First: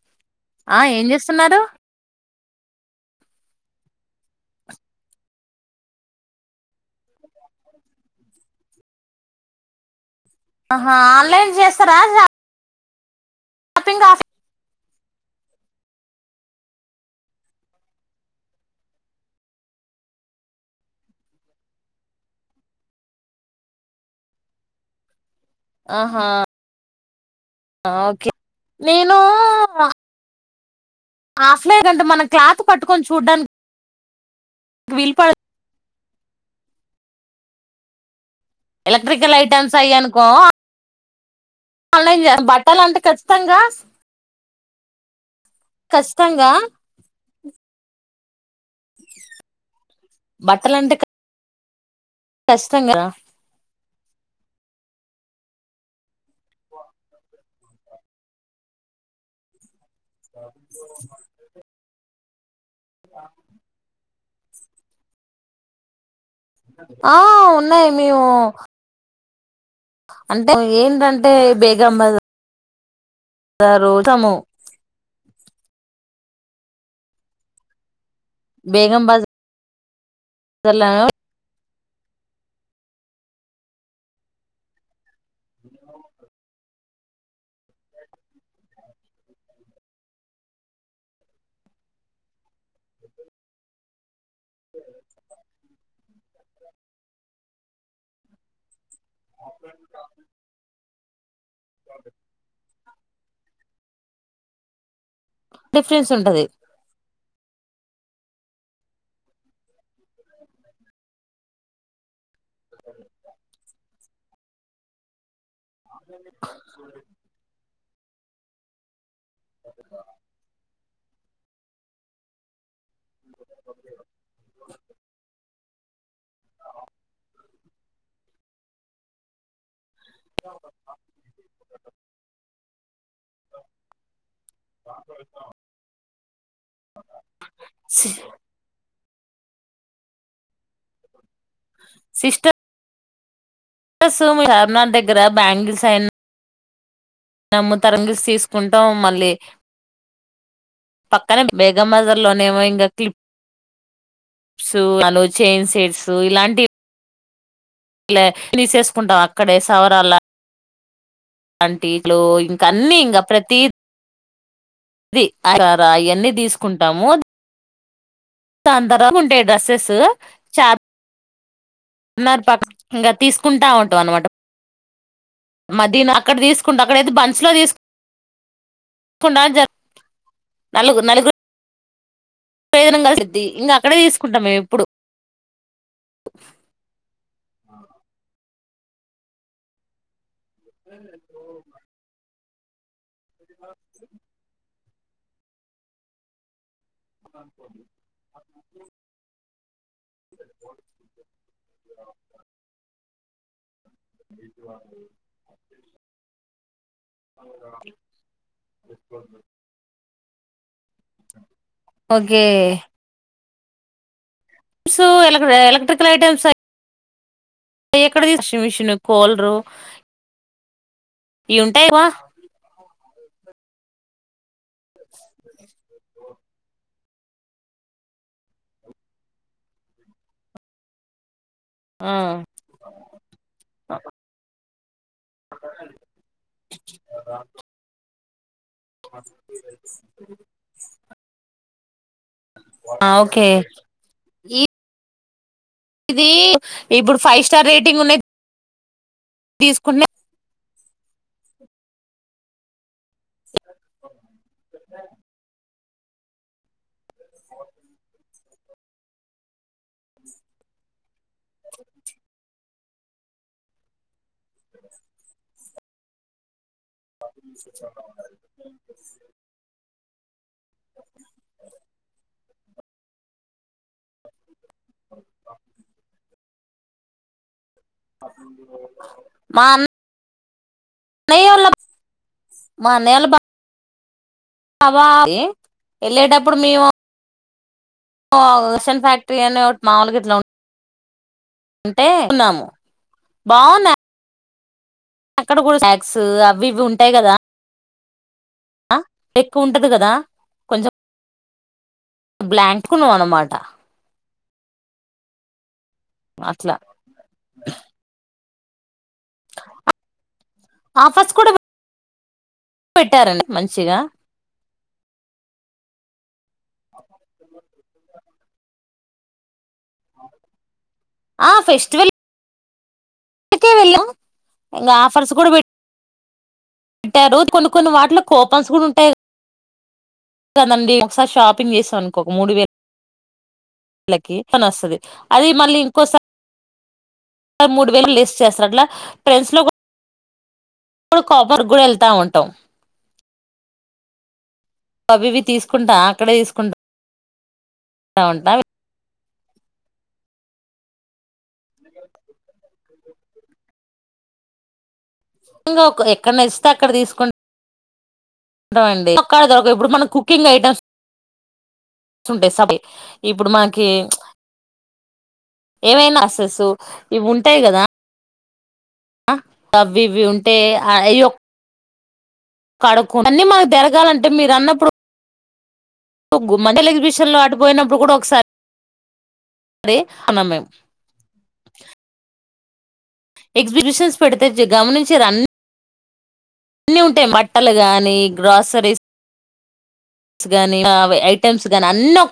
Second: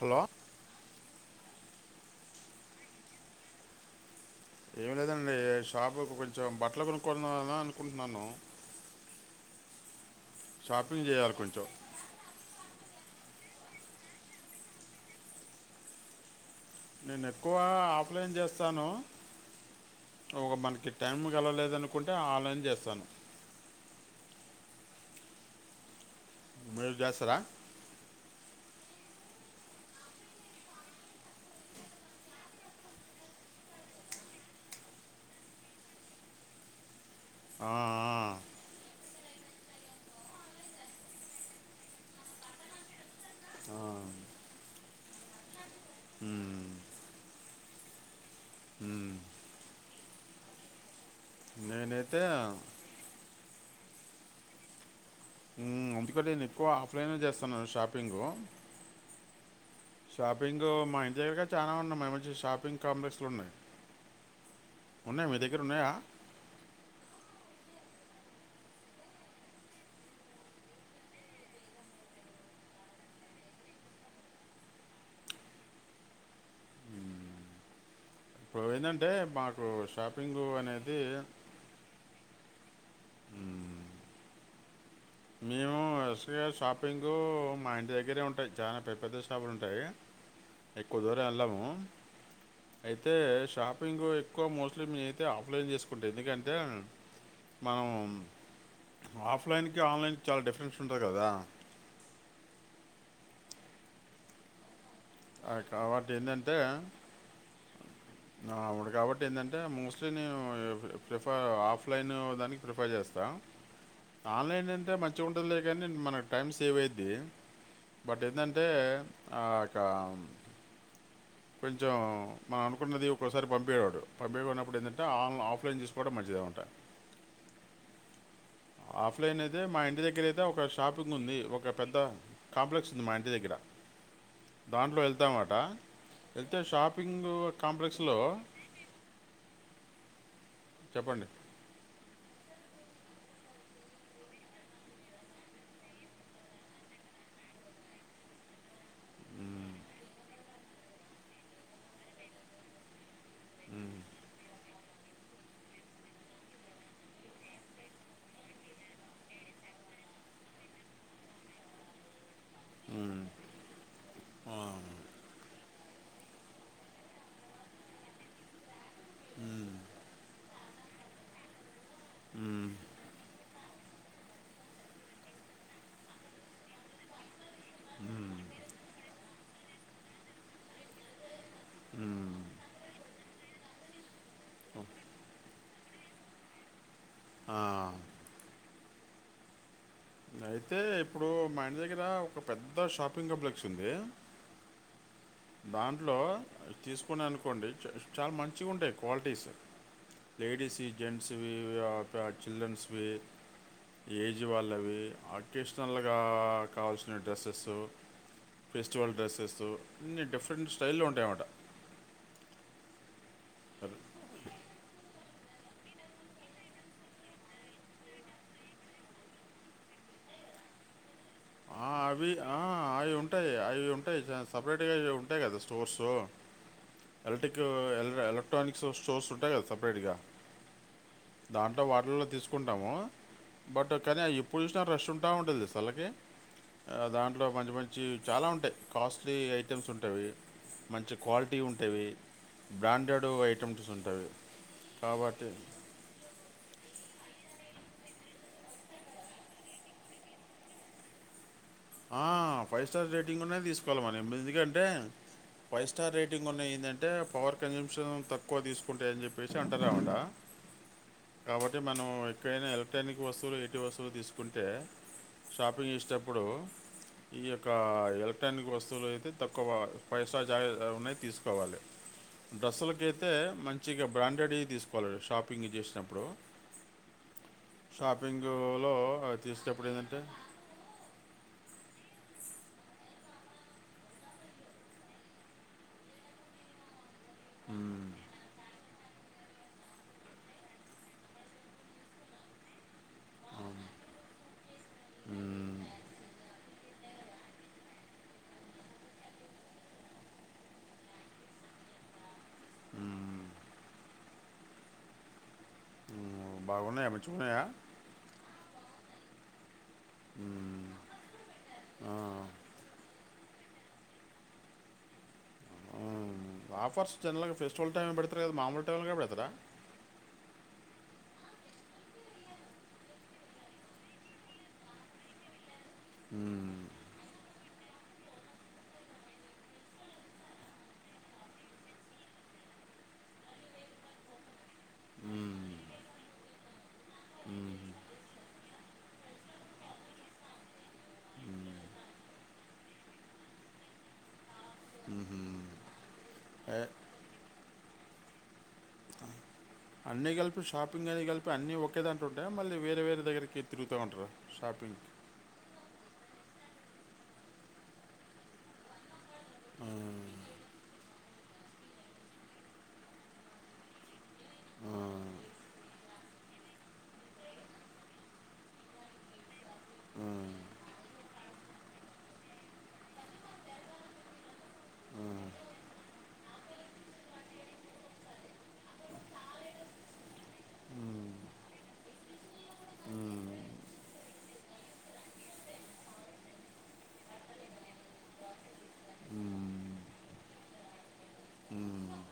Hello ఆ ఏం చేస్తున్నారు? ఏమి లేదండి షాపు కు కొంచెం బట్టలు కొనుక్కన్నా నన్న అనుకుంటున్నాను. ఆహా షాపింగ్ చేయాలి ఆన్లైన్ కొంచెం చేస్తారా షాప్, షాపింగ్ ఆఫ్ నేను ఎక్కువ ఆఫ్లైన్ చేస్తాను. ఒక మనకి టైం కలవలేదనుకుంటే ఆన్లైన్ చేస్తాను ఆహా, మీరు చేస్తారా ఓకే, నేను, వా ఆఫ్లైన్ కెళ్తే మనకి క్లాత్ పట్టుకొని చూడ్డానిక్ క్విల్ ప్ ఆ ఎలక్ట్రికల్ ఐటమ్స్ అయ్యినుకో అల్లే చేస్ బట్టలు అంటే ఖచ్చితంగా ఆ. కష్టంగా ఉమ్, ఉమ్. బట్టల అంటే కచ్ నేనే కష్టంగా గా హ్మ్ ఎందుకంటే, నేను ఎక్కువ ఆఫ్లైన్ చేస్తున్నాను షాపింగు. షాపింగ్ మా ఇంటి దగ్గరగా చానా ఉన్నాయి. మరి మంచి షాపింగ్ కాంప్లెక్స్లు ఉన్నాయి. ఉన్నాయి. మీ దగ్గర ఉన్నాయా? ఆ ఉన్నాయి. మేము అంటే ఏంటంటే బేగం బజార్ రారు సాము ఇప్పుడు బేగం ఏండంటే బజార్ మాకు షాపింగు లో అనేది ఉమ్, మేము S V R shop shopping మా ఇంటి దగ్గరే ఉంటాయి. చానా పెద్ద పెద్ద షాపులు ఉంటాయి. ఎక్కువ దూరం వెళ్ళము. అయితే షాపింగు ఎక్క్ ఎక్కువ మోస్ట్లీ మే అయితే, ఆఫ్లైన్ చేసుకుంటే ఎందుకంటే, మనం ఆఫ్లైన్ కి ఆన్లైన్ కి చాలా డిఫరెన్స్ ఉంటది కదా ఆ అద్ డిఫరెన్స్ కాబట్టి ఉంటది ఏంటంటే అవుడు కాబట్టి ఏంటంటే, మోస్ట్లీ నేను, ప్రిఫర్ ఆఫ్లైన్ దానికి, ప్రిఫర్ చేస్తాం. ఆన్లైన్ అంతే మంచిగా ఉంట్ ఉంటదిలే కాని మన టైం సేవ అయింది. బట్ ఏండంటే ఆ కొంచెం మనం అనుకున్నది ఒకోక్కసారీ పంపియావాడు పంపియన్నప్పుడు ఏంటంటే ఆన్ ఆఫ్లైన్ తిసుకోవడం మంచిది దే ఉంటాయ్ ఆఫ్లైన్ అయితే మా ఇంటి దగ్గర్ దగ్గర అయితే ఒక షాపింగ్ ఉంది. ఒక పెద్ద కాంప్లెక్స్ ఉంది. మా ఇంటి దగ్గర. దాంట్లో వెళ్తాన్నమాట. వెళ్తే షాపింగ్ కాంప్లెక్స్ లో చెప్పండి సిస్టర్ కోస్తాం చార్మినార్ దగ్గర బ్యాంగిల్స్ అయ్యన్నీ నమ్ముతరంగా ఈస్ తీసుకుంటాం మళ్ళీ మ్మ్, పక్కనే బేగం బజార్ లోనేమో ఇగ క్లిప్పు మ్మ్, సో వాళ్లు చైన్స్ వేస్తూ ఇలాంటి ఇలా తీసేసుకుంటాం అక్కడే సవరాల వంటికలో ఇంకా అన్నిీ ఇంకా మ్మ్, ప్రతీ ఆ, అది ఆడాడ అన్ని తీసుకుంటాము అందరం ఉండే డ్రెస్సెస్ చా అన్నారు మ్మ్, పాపం ఇంగ తీసుకుంటా ఉంటాం అన్నమాట మదీనా అక్కడ తీసుకుంటా అక్కడైతే బంచులో తీసు కుండా జర్ నలుగు నాలుగు మ్మ్, పేర్న కలిసిది ఇంకా అక్కడే తీసుకుంటాం మేము ఏప్పుడు ఆ అయితే ఇప్పుడు మా ఇంటి దగ్గర ఒక పెద్ద షాపింగ్ కంప్లెక్స్ ఉంది దాంట్లో తీసుకూన అనుకోండి చ చాలా మంచిగా ఉంటాయి క్వాలిటీస్ లేడీస్ వి జన్స్ వి చిల్డ్రన్స్ వి ఏజ్ వాళ్ళవి అకేషనల్గా కావాల్సిన డ్రెస్సెస్ ఫెస్టివల్ డ్రెస్సెస్ అన్ని డిఫరెంట్ స్టైల్లో ఉంటాయన్నమాట ఓకే అది సో ఎ ఎలక్ట్రికల్ ఐటెమ్స్ ఎక్కడ తీస్ మీసిండో కూలర్ ఆ, అవి అవి ఉంటాయి అవి ఉంటాయి చ సపరేట్గా ఇవి ఉంటాయి కదా స్టోర్సు లో ఎలక్ట్రిక్ ఎ ఎలక్ట్రానిక్స్ స్టోర్స్ ఉంటాయి కదా సపరేట్గా దాంట్లో ఆ వాటిల్లో తీసుకుంటాము బట్ కానీ ఎప్పుడు చూసినా రెష్ట్ ఉంటు ఉంటా ఉంటది తెలుసా వాళ్లకి దాంట్లో మంచి మంచి వి చాలా ఉంటాయి కాస్ట్లీ ఐటమ్స్ ఉంటావి మంచి క్వాలిటీ ఉంటేవి ఆ బ్రాండెడ్ ఓకే ఐటెమ్స్ ఉంటాయి కాబట్టి ఇది ఇప్పుడు ఫైవ్ స్టార్ రేటింగ్ ఉన్నా తీసుకున్న ఆ ఫైవ్ స్టార్ రేటింగ్ ఉన్నాయిది తీసుకోవాలి మరి ఎనిమిది ఎందుకంటే ఫైవ్ స్టార్ రేటింగ్ ఉన్నాయి ఏందంటే అంటే పవర్ కన్జూప్షన్ తక్కువ తీసుకుంటాయి అని చెప్పి [unintelligible] కాబట్టి మనం ఎక్కడైనా ఎలక్ట్రానిక్ వస్తువులు ఇంటి వస్తువులు తీసు కుంటే షాపింగ్ చేసేటప్పుడు ఈ యొక్క ఎలక్ట్రానిక్ వస్తువులు అయితే తక్కువ ఎస్ట్రా జ ఉన్నాయి తీసుకోవాలి డ్రెస్సులకయితే మంచి మచ్చిగా బ్రాండెడ్ తీసుకోవాల షాపింగ్ చేసినప్పుడు షాపింగ్ లో మా తీసేటప్పుడు ఏందంటే [inaudible] అబ వెళ్ళేటప్పుడు మేము "మ్మ్, స్ ఫ్యాక్టరీ అనే ఒ మామూలు గిట్ల అంటే న్నాము బాగున్నాయి అక్కడ కూడా మ్మ్, స్నాక్స్ అవి ఇవి ఉంటాయి కదా ఎక్కువ ఉంటది కదా కొంచెం బ్లాక్ ఉన్నవ్ మ్మ్, అన్నమాట మ్మ్ అట్లా బాగున్నాయా మంచిగున్నాయా మ్మ్, ఆఫర్స్ కూడా ఆ, పెట్టారండి మంచిగా మ్మ్." ఆఫర్స్ జల్ ఫెస్టివల్ టైమ్ లో పెడతారు కదా మామూలు టైం లో కూడా పెడతారా ఆ ఫెస్టివల్ కే వెళ్ళాం ఇంకా ఆఫర్స్ కూడా బ ఉ పెట్టేరు కొన్ని కొన్ని వాటిలు కూపన్స్ కూడా ఉంటాయి కదండి ఒకసారి షాపింగ్ చేసాం అనుకో మూడు వేల వేలకి వస్తుంది అది మ్మ్, మళ్ళీ ఇంకోసారి మూడు వేలు లెస్ చేస్తారు అట్లా ట్రెండ్స్ లో ఇప్పుడు కాపర్ కూడా వెళ్తా ఉంటాం అవివి మ్మ్." తీసుకుంటా అక్కడే తీసుకుం ఏ, ఉంటాయి అన్నిీ కలిపి షాపింగ్ అని కలిపి అన్ని ఒకే దాంట్లో ఉంటాయా మళ్ళీ వేరే వేరే దగ్గరికి తిరుగుతూ ఉంటారా షాపింగ్ అ గా ఎక్కడన నచ్చితే అక్కడ తీసుకుం ఉంటామండి కాదు మనకి ఇప్పుడు మనం కుకింగ్ ఐటమ్స్ ఉండేసవి ఇప్పుడు మనకి "మ్మ్, ఏమైనా అసెస్సు ఇవి ఉంటాయి గదా అ అవి ఇవి మ్మ్, ఉంటే అయ్యొ కడుకు అన్నీ మాకు తిరగాలంటే మీరు అన్నప్పుడు మజల ఎగ్జిబిషన్ లో అటపోయినప్పుడు కూడా ఒకసారి అరే అమమే ఎగ్జిబిషన్స్ పెడితే గమనించి రన్న అన్నీ ఉంటాయి మట్టలు గాని గ్రాసరీస్ మ్మ్, స్ గానీ ఐటెమ్స్ గానీ అన్నీ మ్మ్, ఒ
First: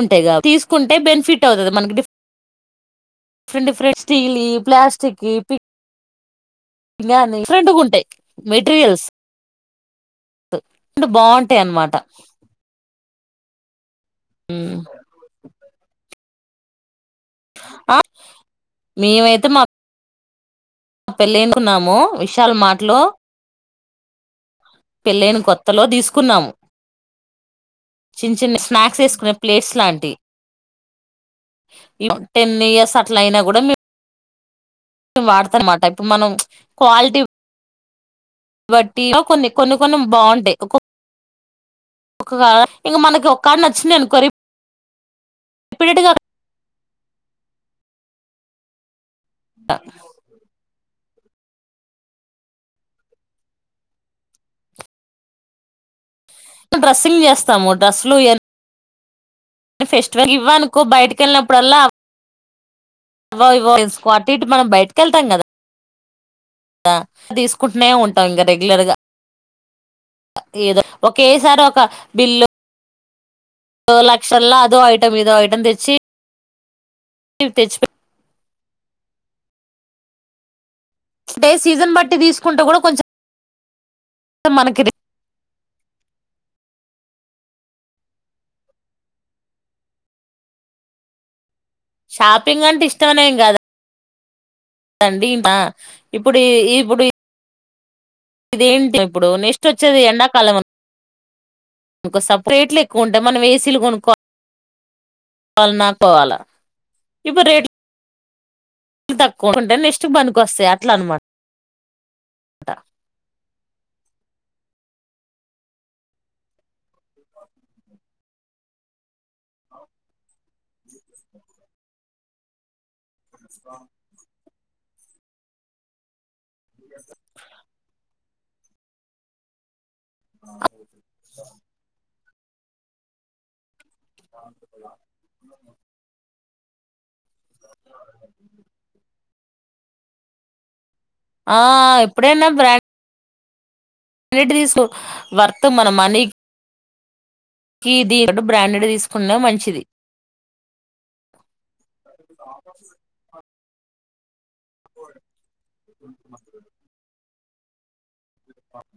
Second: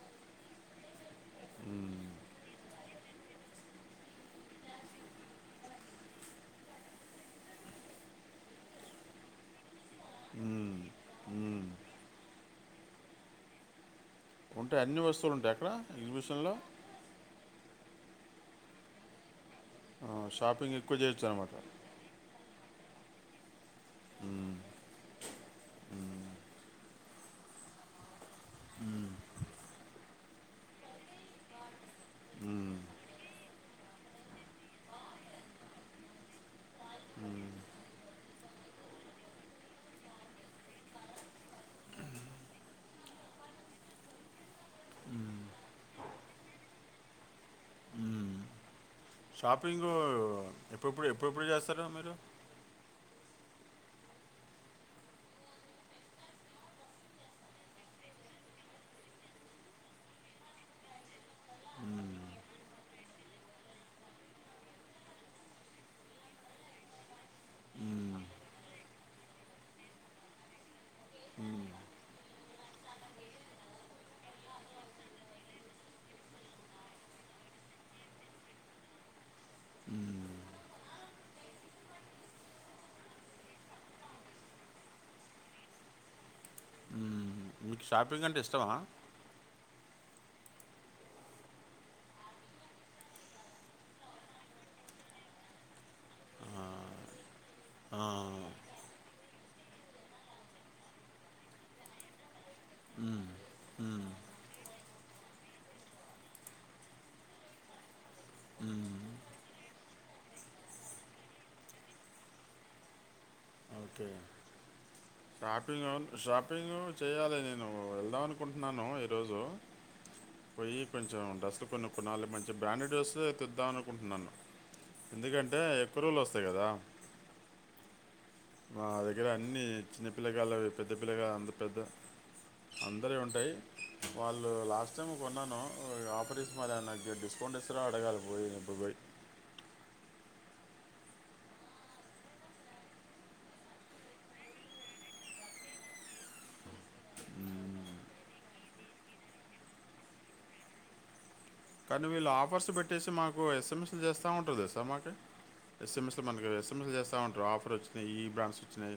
ఉంటాయి తీసుకుంటే బెనిఫిట్ అవుతుంది మనకి diff different different steel plastic పి డిఫరెంట్గాంటాయి మెటీరియల్స్ మ్మ్, అండు బాగుంటాయి మ్మ్." అన్నమాట మ్ ఉంటాయి అన్ని వస్తువులు ఉంటాయి అక్కడ ఎగ్జిబిషన్లో ఆ మేమైతే మా షాప్ మా పెళ్ళ ఎనుుకున్నాము విశాల మాటలు ఉమ్ పెళ్ళైన కొత్తలో తీసుకున్నాము చిన్న చిన్న స్నాక్స్ వేసుకునే ప్లేట్స్ లాంటి టెన్ ఇయర్స్ అట్ల అయినా కూడా వాడతా అన్నమాట ఇప్పుడు మనం క్వాలిటీ కాబట్టి కొన్ని కొన్ని కొన్ని బాగుంటాయి ఒక ఇంక మనకి ఒకక్కడ నచ్చింది అనుకోరి రిపీటెడ్గా షాపింగు ఎప్పుడుప్పుడు ఎప్పుడప్పుడు చేస్తార మీరు డ్రెస్సింగ్ చేస్తాము డ్రెస్సులు నను ఫెస్టివల్ ఇవ్వనుకో బయటకెళ్ళినప్పుడల్లా ఇవో అవో అటు ఇటు మనం బయటకి వెళ్తాం కదా తీసుకుంటూనే ఉంటాం ఇంకా రెగ్యులర్గా ఏదో ఒకేసారి ఒక బిల్లు లక్షలా అదో ఐటం ఇదో ఐటం తెచ్చి తెచ్చిపెట్ డే సీజన్ బట్టి తీసుకుంటూ కూడా కొంచెం మనకి ర మీకు షాపింగ్ అంటే ఇష్టమా షాపింగ్ అంటే ఇష్టమనేం గాదా. తండి ఆ ఇప్పుడు ఈ ఇప్పుడు ఈ. ఆ, ఇదేంటి ఇప్పుడు నెక్స్ట్ వచ్చేది ఎండాకాలం. ఇంకో సపరేట్లు ఎక్కువ ఉంటాయి మనం వేసిలు మ్మ్, కొనుక్కోాలి. కావాల నాకోవాలా ఇప్పుడు రేట్లు. మ్మ్. తక్కువకుంటే నెక్స్ట్ బనికి వస్తాయి అట్లా అనమాట. [unintelligible] ఓకే [unintelligible] షాపింగ్ షాపింగ్ చేయ్యాలి. నేను వెళ్దాం అనుకుంటున్నాను ఈరోజు. పోయి కొంచెం డ్రసలు కొన్నప్పుడు నాలుగు మంచి బ్రాండెడ్ వస్తే తెద్దాం అనుకుంటున్నాను ఎందుకంటే ఎక్కువ రోలు వస్తాయి కదా. మా దగ్గర అన్ని చిన్నపిల్లగాళ్ళ పెద్ద పిల్లగా అంత పెద్ద. అందరి యీ ఉంటాయి, వాళ్ళు లాస్ట్ టైం కొన్నాను ఆఫర్ ఇస్త. మరి నాకు డిస్కౌంట్ ఇస్తారో. అడగాలి ఇప్పుడు పోయి. ఆ ఎప్పుడేనా బ్రాం. అన్నిటి తీసుకు వర్త్ మన మనీకి. కి ది బ్రాండెడ్ తీసుకున్న మంచిది. కానీ వీళ్ళు ఆఫర్స్ పెట్టేసి మాకు ఎస్ఎంఎస్లు చేస్తా. ఉంటు. ఎస్సమ్మ అంటే ఎస్ఎంఎస్ మనకిఎస్ఎంఎస్ చేస్తామంటారు. ఆఫర్ వచ్చినాయి. ట్రాన్సిషన్,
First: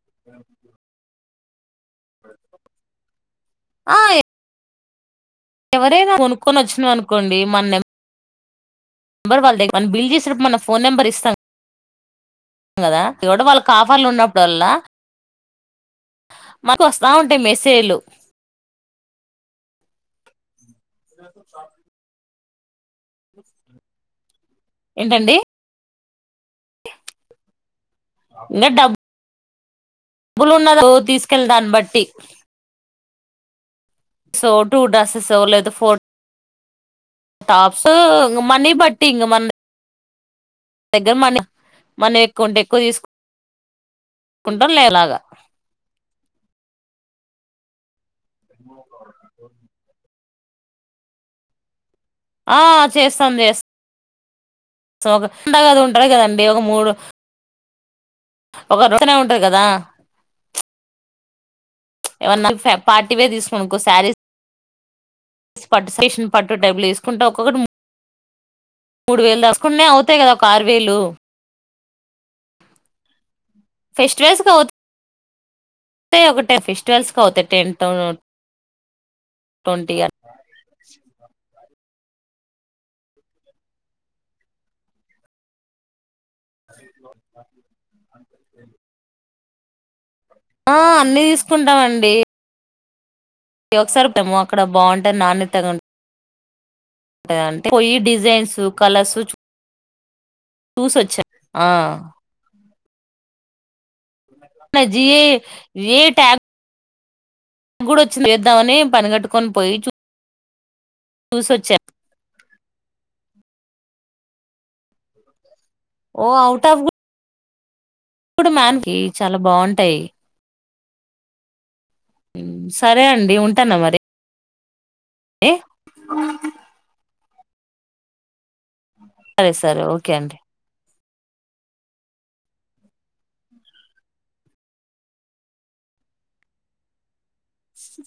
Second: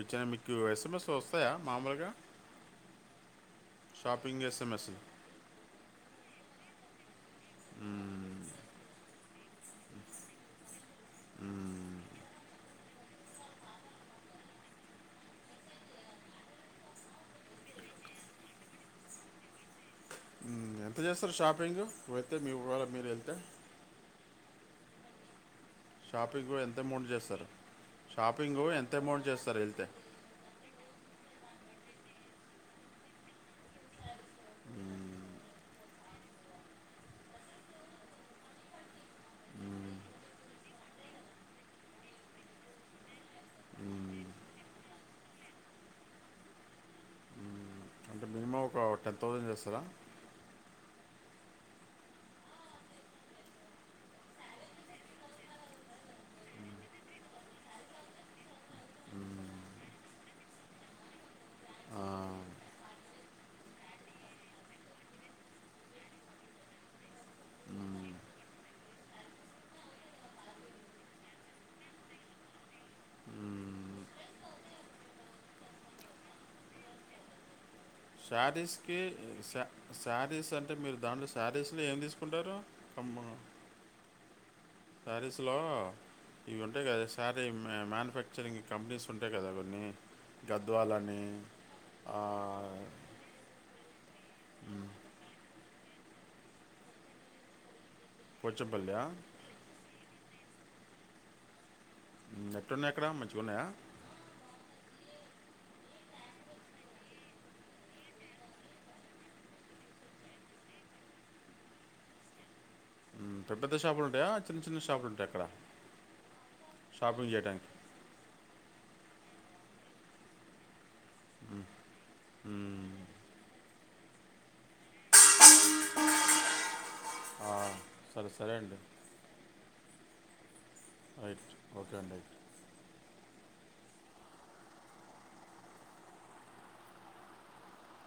వచ్చినా మీకు ఎస్ఎంఎస్ వస్తాయా. మామూలుగా ఆ షాపింగ్ ఎస్ఎంఎస్. ఎవరైనా కొనుక్కొని వచ్చినా. అనుకోండి మన నె. నంబర్ వాళ్ళదే మన బిల్ చేసేప్పుడు మ న ఫోన్ నంబర్ ఇస్తాం. కదా వాళ్ళ కాఫర్లు ఉన్నప్పుడో లా. మాకు వస్తా ఉంటాయి. మెసేజ్లు. మ్మ్ ఎంత చేస్తారు. షాపింగ్ వేలితే మీ వాళ్ళు. [unintelligible] ఏంటండి. షాపింగ్ ఎంత అమౌంట్ చేస్తారు. షాపింగ్ ఎంత అమౌంట్ చేస్తారు. వెళ్తే. డాబ్బులున్నదో తీసుకెళ్ళ దాన్ని బట్టి. సో టూ డసెస్ లేదో ఫోర్. టాప్స్ ఇంకా మని బట్టి ఇంకా మా. దగ్గర మన మనం ఎక్కువ ఉంటే. ఎక్కువ తీసుకు. మ్మ్. కుంటంలేలాగా. ఆ టెన్ థౌజండ్ చేస్తారా. ఆ చేస్తాం. చేస్తాం. [unintelligible] ఒక రోటనే ఉంటాది కదా. ఆ. ఎవన్నా పార్టీ వేర్ తీసుకునినుకో శారీస్. పట్టు సేషన్ పట్టు టైబులు వసుకుంట. ఒక్కొక్కటి మూడు వేలు దాసుకుంటనే అవుతాయి. కదా ఒక ఆరు వేలు. ఫెస్టివల్స్ అవుత. అ ఒక్కటే ఒకటే ఫెస్టివల్స్ అవుత టెన్. ట్వంటీ శారీస్ కి అ శారీస్ అంటే మీరు దాంట్లో శారీస్. అసలు ఏం తీసుకుంటారు. అమ్మ సారీస్ లో ఇవి ఉంటాయి. కదా సారి మ్యానుఫ్యాక్చరింగ్ కంపెనీస్ ఉంటాయి. కదా కొన్ని. ఆ గద్వాల్ అన్ని లని. ఇది ఒకసారిమో అక్కడ బాగుంటే. నాన్న ఇతడు గాని. అంటే పోయి డిజైన్స్ పోచంపల్లి కలర్సు. చూసొచ్చా, ఆ. ఎట్లున్నయి అక్కడ మంచిగా ఉన్నాయా. జీ ఏ టైప్ గూడోచ్చింది ఎద్దామని పనిగట్టుకొని పోయి చు చూసొచ్చా హ్మ్ పెద్ద పెద్ద షాపులు ఉంటాయా చిన్న చిన్న షాపులు ఉంటాయా అక్కడ ఓ అఔటఫ్ షాపింగ్ చేయడానికి ఇప్పుడు మ్యాన్ కి చాలా బాగుంటాయి ఆ సరే అండి ఉంటాన మరి ఏ ఆ ఆ సరే సరే అండి సరే సరే ఓకే అండి. రైట్ ఓకే అండి రైట్ స